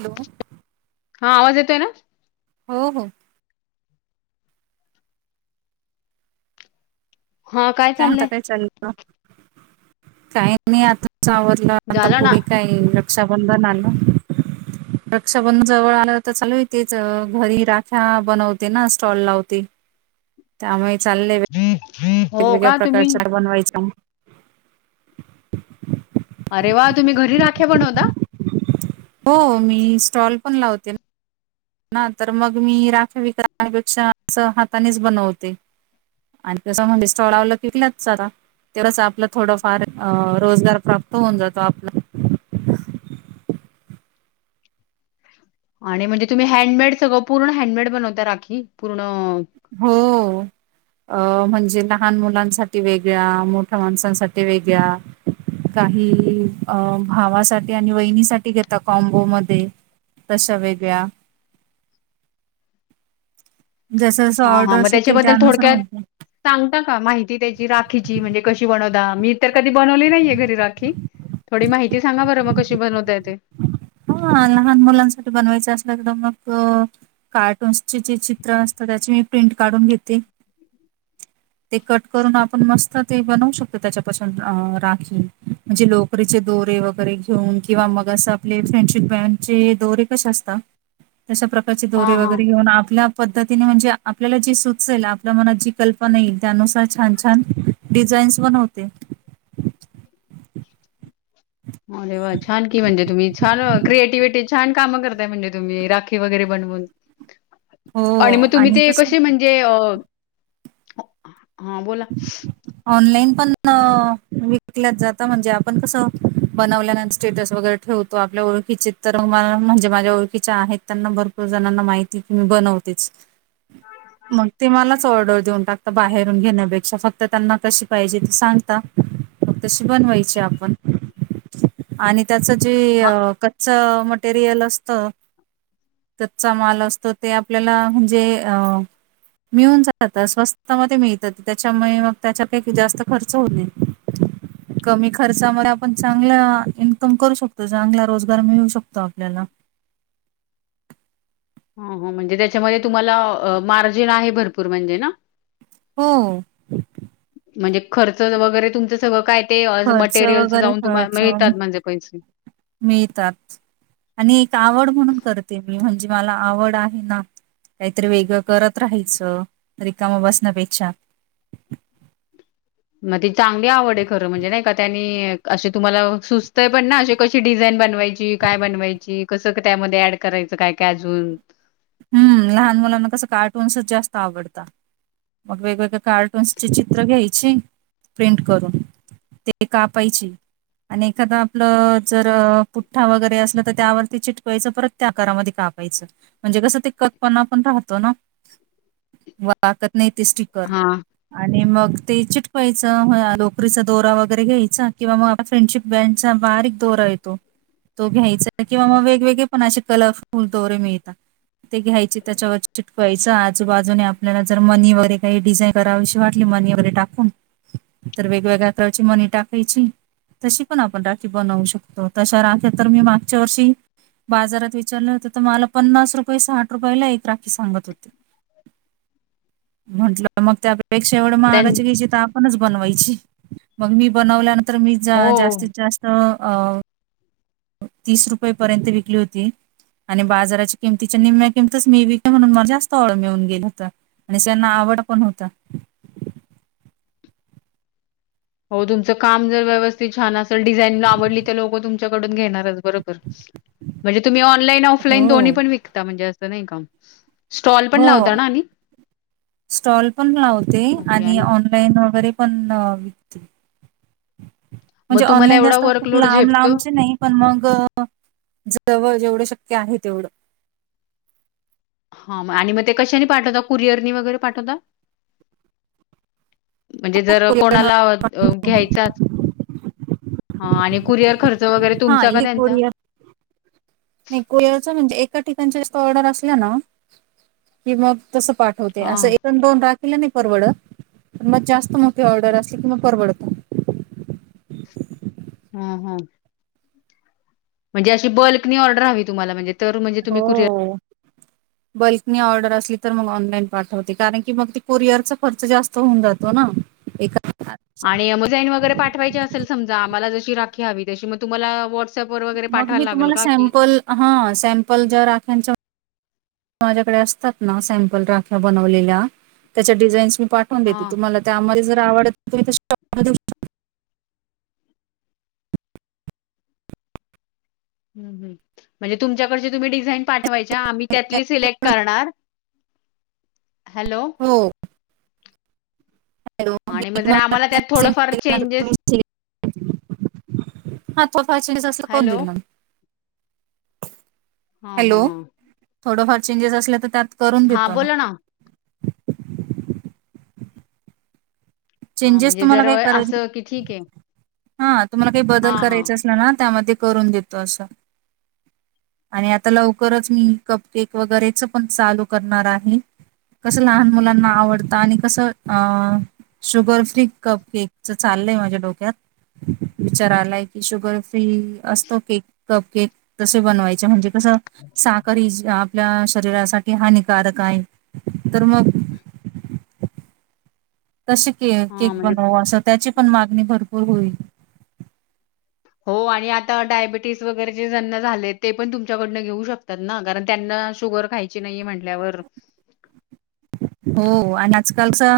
Hello [inaudible] हा आवाज येतोय ना. हो हो हा काय म्हणता? चाललंय? काय चालंलं मग? [inaudible] काही नाही आताच आवरल. आता झालं ना पुढे का काही रक्षाबंधन आलं. रक्षाबंधन जवळ आलं तर चालू आहे. तीचं घरी राख्या बनवते ना स्टॉल लावते. [inaudible] त्यामुळे चाललेय [inaudible] वेगवेगळ्या तुम्ही प्रकारच्या बनवायच्या म अरे वा! तुम्ही घरी राख्या बनवता? हो मी स्टॉल पण लावते. ना तर मग मी राख्या विकत आणण्यापेक्षा असं हातानेच बनवते. आणि तसं म्हणजे स्टॉल लावला की विकल्याच जातात. तरच आपलं थोडंफार रोजगार प्राप्त होऊन जातो आपला. आणि म्हणजे तुम्ही हँडमेड सगळं पूर्ण हँडमेड बनवता. राखी पुर्ण ‌ हो अ म्हणजे लहान मुलांसाठी वेगळ्या, मोठ्या माणसांसाठी वेगळ्या काही अ भावासाठी आणि वहिनीसाठी घेता. कॉम्बो मध्ये तशा वेगळ्या. जसं हा हा मग ऑर्डर्स येतील त्याच्याबद्दल त्यानुसार थोडक्यात म्हणते. सांगता का? माहिती त्याची राखीची म्हणजे कशी बनवता मी तर कधी बनवली नाहीये घरी राखी. थोडी माहिती सांगा. बरं मग कशी बनवताय ते [inaudible] हां लहान मुलांसाठी बनवायचं असल्या तर मग कार्टूनन्स चे जे चित्र असतात. त्याची मी प्रिंट काढून घेते. ते कट करून आपण मस्त ते बनवू शकतो. त्याच्यापासून राखी म्हणजे लोक लोकरीचे दोरे वगैरे घेऊन किंवा मग असं आपले फ्रेंडशिप बँडचे दोरे कसे असतात. तशा प्रकारचे हा दोरे हा. वगैरे घेऊन आपल्या- पद्धतीने म्हणजे आपल्याला जे सुचेल. आपल्या मनात जी कल पणा येईल त्यानुसार छान, छान डिझाईन्स बनवते. आरे वा! छान की म्हणजे तुम्ही छान क्रिएटिव्हटी छान कामं करताय म्हणजे तुम्ही राखी वगैरे बनवून. हो आणि मग तुम्ही ते कसं कसे? म्हणजे अ हा बोला. ऑनलाईन पण विकल्यात जाता. म्हणजे आपण कसं? बनवल्यानंतर स्टेटस वगैरे ठेवतो. आपल्या ओळखीचे तर म्हणजे माझ्या ओळखीच्या आहेत त्यांना भरपूर जणांना माहिती की मी बनवतेच. मग ते मलाच ऑर्डर देऊन टाकंत बाहेरून घेण्या फक्त त्यांना कशी पाहिजे ते सांगता, म तशी बनवायची आपण. आणि त्याच जे कच्च मटेरियल असत. कचा माल असतो ते आपल्याला म्हणजे अ मिळून जातात, स्वस्त मध्ये मिळतात. त्याच्यामुळे मग त्याच्यापैकी जास्त खर्च होत नाही. कमी खर्चामध्ये आपण चांगला इन्कम करू शकतो, चांगला रोजगार मिळू शकतो. तो आपल्याला. हा, हा म्हणजे त्याच्यामध्ये तुम्हाला मार्जिन आहे भरपूर म्हणजे ना. हो. म्हणजे खर्च वगैरे तुमचं सगळ काय ते खर्च मटेरियल वगैरे जाऊन तुम्हाला खर्च मिळतात म्हणजे पैसे? मिळतात. आणि एक आवड म्हणून करते, मी म्हणजे मला आवड आहे ना. काहीतरी वेगळं करत राहायचं, रिकामा बसण्यापेक्षा. मग ती चांगली आवड आहे खरं, म्हणजे नाही का त्यांनी असे तुम्हाला सुचतय पण ना, अशी, कशी डिझाईन बनवायची काय बनवायची. कसं त्यामध्ये ऍड करायचं काय काय अजून हम्म, लहान मुलांना कसं कार्टुन्सच जास्त आवडत. मग, वेगवेगळ्या कार्टून्सचे चित्र घ्यायचे प्रिंट करून. ते कापायची. आणि एखादा आपलं जर पुठ्ठा वगैरे असलं तर त्यावरती चिटकावायचं परत त्या आकारामध्ये कापायचं. म्हणजे कसं ते कटपणा पण राहतो ना, वाकत नाही ते स्टिकर. हां आणि मग ते चिटवायचं, लोकरीचा दोरा वगैरे घ्यायचा. किंवा मग आप फ्रेंडशिप त्याचं बारीक दोरा येतो. तो घ्यायचा किंवा मग वेगवेगळे पण असे कलरफुल दोरे मिळतात. ते घ्यायचे त्याच्यावर चिटकवायचं आजूबाजूने आपल्याला जर मनी वैगेरे काही डिझाईन कराविशी वाटली मनी वगैरे टाकून, तर वेगवेगळ्या प्रकारची मनी टाकायची. तशी पण आपण राखी बनवू शकतो, तशा राख्या तर मी मागच्या वर्षी बाजारात विचारलं होत तर मला पन्नास रुपये, साठ रुपयेला एक राखी सांगत होती. म्हंटलं मग त्यापेक्षा एवढ त्यां महागाची घ्यायची तर आपणच बनवायची, मग मी बनवल्यान तर मी हो. जास्तीत -जास्त अ. तीस रुपयेपर्यंत विकली होती. आणि बाजाराच्या किमतीच्या निम्म्या किमतीच मी बी का म्हणून मला जास्त ऑर्डर मिळून गेलं होत. आणि त्येना आवड पण होत. हो तुमचं काम जर व्यवस्थित छान असेल डिझाईन आवडली तर लोकं तुमच्याकडून घेणारच बरोबर. [unintelligible] म्हणजे तुम्ही ऑनईन- ऑफलाईन दो्ही हो पण विकता म्हणजें नाही का. स्टॉल पण हो लावता ना आणि? स्टॉल पण लावते आणि ऑन लाईन वगैरे पण विकते. म्हणजे मग तुम्हाला ऑनलाईन एवढा जास्त असतात वर्कलोड लांब झेपतो? लांबचे नाही. पण मग जवळ जेवढं शक्य आहे तेवढं. हा आणि मग ते कशानी पाठवता कुरिअरनी वगैरे पाठवता? म्हणजे हा जर कोरियर कोणाला घ्यायचा आणि कुरअर खर्च वगैरे हा, तुमचा का इ त्यांचा? कोरया नाही कोयारच म्हणजे, एका ठिकाणच जास्त ऑर्डर असल्या ना की मग तसं पाठ [unintelligible] अस हां, दोन राखलं नाही परवडत, मग जास्त मोठी ऑर्डर असली की मग परवडत. हं, हं. म्हणजे अशी, बल्कनी ऑडर हवी तुम्हाला म्हणजे तर म्हणजे तुम्ही कुरिअर हो. बल्कनी ऑर्डर असली, तर मग ऑनलाईन पाठवते कारण की, मग ते कुरिअरचा खर्च जास्त होऊन जातो ना. [unintelligible] आणि अमेझॉईन वगैरे पाठवायची असेल समजा, आम्हाला जशी राखी हवी तशी, मग तुम्हाला व [unintelligible] पोर वगैरे मग पाठवाय मी लागल तुम्हाला का की? सॅम्पल हा, सॅम्पल ज्या राख्यांच माझ्याकडे असतात ना, सॅम्पल राख्या बनवलेल्या त्याच्या डिझाईन्स मी पाठ वून देते, हां. तुम्हाला त्यामध्ये जर आवड [unintelligible] हं, हं. म्हणजे, तुमच्याकडची तुम्ही डिझाईन पाठवायच्या, आम्ही शकता. त्यातली सिलेक्ट करणार हॅलो? हो. हॅलो आणि मी मग जर तुम्हाला आम्हाला त्यात थोडंफार केल्यानंतर तुम्ही चेंजेस हा हॅलो? [unintelligible] हां, हॅलो? हां, हां. थोडंफार चेंजेस असल्या तर त्यात करून हां देतो ना. बोला हां चेंजेस म्हणजे तुम्हाला जर काही करायचे असं की ठीक आहे. हा, तुम्हाला काही बदल हां, हां. करायचा अस ला ना, त्यामध्ये करून देतो असं. आणि आता लवकरच मी कप केक वगैरेच पण चालू करणार आहे. कसं लहान मुलांना आवडत आणि कसं अ शुगर फ्री कप केकच चाललय माझ्या डोक्यात. विचारा आलाय की, शुगर फ्री असतो केक कप केक तसे बनवायचे म्हणजे तसं साखर ही आपल्या शरीरासाठी हानिकारक आहे, तर मग तसे के हां केक म्हणजे बनवाव अशी त्याची पण मागणी भरपूर होईल. हो आणि आता डायबेटीस वगैरे जे ज्यांना झाले, ते पण तुमच्याकडनं घेऊ शक त्यंना कारण त्यांना शुगर खायची नाही म्हटल्यावर हो आणि आजकालचा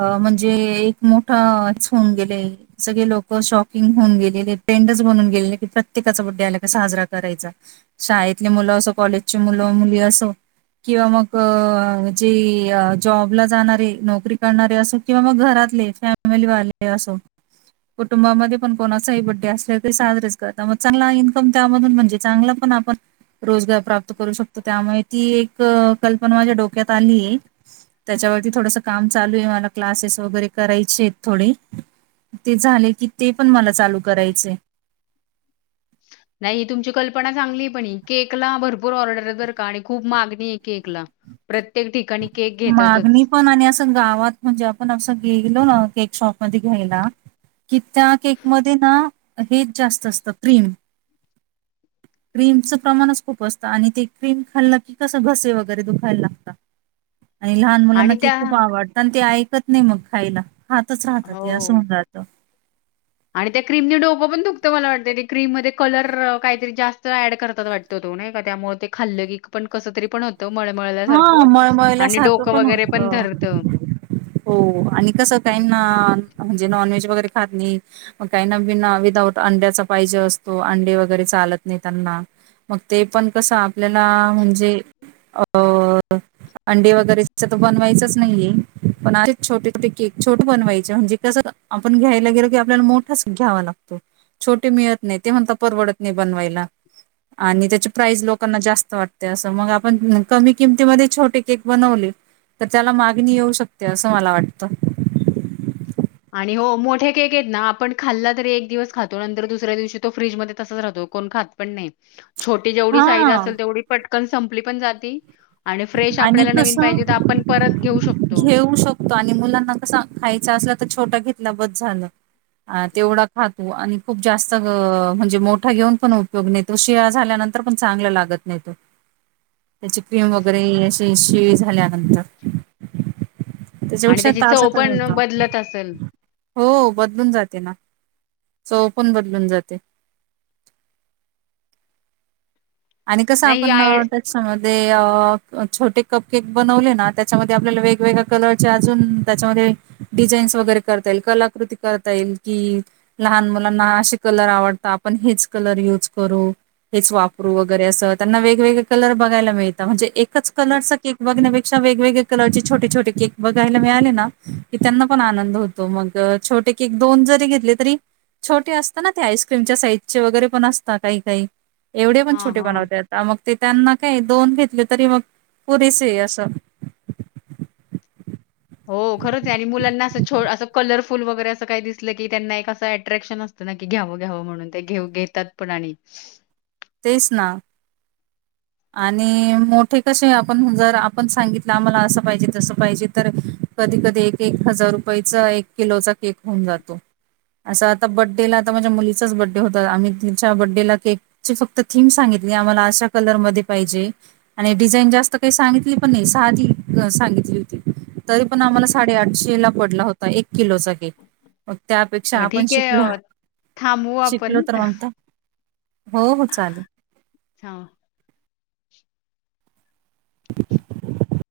अ‌ म्हणजे एक मोठाच होऊन गेलय. सगळे लोक शॉकिंग होऊन गेलेलेत. ट्रेंडच बनून गेलेले, प्रत्येकाचा बड्डे आला की, साजरा करायचा. शाळेतले मुलं असो, कॉलेजचे मुलं, मुली असो किंवा मग जे जॉबला जाणारे, नोकरी करणारे असो किंवा मग घरातले फॅमिलीवाले असो. कुटुंबामध्ये पण कोणाचाही बड्डे असले, तरी साजरेच करता, मग चांगला इन्कम त्यामधून म्हणजे चांगला पण आपण रोजगार प्राप्त करू शकतो, त्यामुळे ती एक कल्पना माझ्या डोक्यात आलीये. त्याच्यावरती थोडसं काम चालू आहे, मला क्लासेस वगैरे करायचे आहेत थोडे. ते झाले की, ते पण मला चालू करायचेंय. नाही, ही तुमची कल्पना चांगली पण ही, केकला भरपूर ऑर्डर आहेत बर का आणि खूप मागणी आहे केकला. प्रत्येक ठिकाणी केक घेतातच. मागणी पण आणि गावात म्हणजे, आपण असं गेलो ना केक शॉप मध्ये घ्यायला कि, त्या केकमध्ये ना हेच जास्त असतं क्रीम. क्रीमचं प्रमाणच खूप असतं आणि ते क्रीम खाल्ल की, कसं घसे वगैरे दुखायला लागतात. आणि लहान मुलांना आणि केक त्या खूप आवडतं आणि ते ऐकत नाही मग खायला, खातच राहतात ते असं हो. होणार जात आणि त्या क्रीमनी डोकं पण दुखतं मला वाटतं ते क्रीम मध्ये कलर काहीतरी जास्त ऍड करतात वाटत. तो नाही का त्यामुळे ते खाल्ल की पण कस तरी पण होत. तो मळमळल्या हा सारखं आणि मळमळल्यासारखं डोकं वगैरे पण होतं. धरतं. हो आणि कसं त्याना म्हणजे नॉनव्हेज वगैरे खात नाहीत मग काही ना बना विदाऊट अंड्याचा पाहिजे असतो अंडे वगैरे चालत नाही त्यांना मग ते पण कसं आपल्याला म्हणजे अ अंडे वगैरे तर बनवायचच नाही यय, पण असे छोटे- छोटे केक छोट बनवायचे म्हणजे कसं आपण घ्यायला गेलो की आपल्याला मोठाच घ्यावा लागतो. छोटे मिळत नाही ते म्हणता परवडत नाही बनवायला. आणि त्याची प्राईज लोकांना जास्त वाटते असं मग आपण कमी किमतीमध्ये छोटे केक बनवले तर, त्याला मागणी येऊ शकते असं मला वाटतं. आणि हो मोठे केक आहेत ना आपण खाल्ल तरी एक दिवस खातो नंतर दुसऱ्या दिवशी तो फ्रीजमध्ये तसाच रातो कोण खात पण नाही, छोटी जेवढी साईज हा असेल तेवढी पटकन संपली पण जाती आणि फ्रेश आणि आपल्याला नवीन कसं पाहिजे तर आपण परत घेऊ शकतो. तो आणि मुलांना कसा खायचा असला तर छोटा घेतला बस झालं. अ.. तेवढा खातो आणि खूप जास्त ग.. म्हणजे मोठा घेऊन पण उपयोग न तो शिळा झाल्यानंतर पण चांगला लागत नाही तो, त्याची क्रीम वगर वगैरे अशी शिळी झाल्यानंतर आणि त्याच्यापेक्षा त्याची ताजा चव त होत पण बदलत असेल हो बदलून जाते ना, चव पण बदलून जाते. आणि कसं नाही ही आपण आय ते त्याच्यामध्ये अ.. छोटे कप केक बनवले ना त्याच्यामध्ये आपल्याला वेगवेग कलरच्या अजून त्याच्यामध्ये डिझाईन्स वगैरे करता येईल कलाकृती करता येईल कि लहान मुलांना असे कलर आवडत आपण हेच कलर यूज करू हेच वापर रु वगैरे असं त्यांना वेगवेगळे कलर बघायला मिळतात म्हणजे एकच कलरं केक बघण्यापेक्षा वेगवेगळ्या कलरचे छोटे- छोटे केक बघायला मिळाले ना की त्यांना पण आनंद होतो. त मग छोटे केक दोन जरी घेतले तरी छोटे असतात ना ते आईस्क्रीमच्या साईजचे वगैरे पण असतात काही- काही एवढे पण हां छोटे हां बनवता येता मग ते त्यांना काय दोन घेतले तरी मग पुरेसे आहे. असं एक हो.. खरंच आहे आणि मुलांना असं छो असं कलरफुल वगैरे असं काही दिसलं की त्यांना एक असं अट्रॅक्शन असत घ्यावं.. घ्यावं म्हणून ते घेऊ घेतात पण आणि तेच ना आणि मोठे कशे आपण जर आपण सांगितलं आम्हाला असं पाहिजे तसं पाहिजे तर कधी.. कधी.. एक- एक हजार रुपयाचा एक किलोचा केक होऊन जातो असं आता बड्डेला आता माझ्या मुलीचाच बड्डे होत आम्ही तिच्या बड्डेला केक ची फक्त थीम सांगितली आम्हाला अशा कलरमध्ये पाहिजे आणि डिझाईन जास्त काही सांगितली पण नाही साधी सांगितली होती तरी पण आम्हाला साडेआठशे ला पडला होता एक किलोचा केक मग त्यापेक्षा अ, आपण ठीक आहे शिकल.. अ, थांबवू शिकल आपण. तर मनता हो.. हो.. चालेल हा. [unintelligible]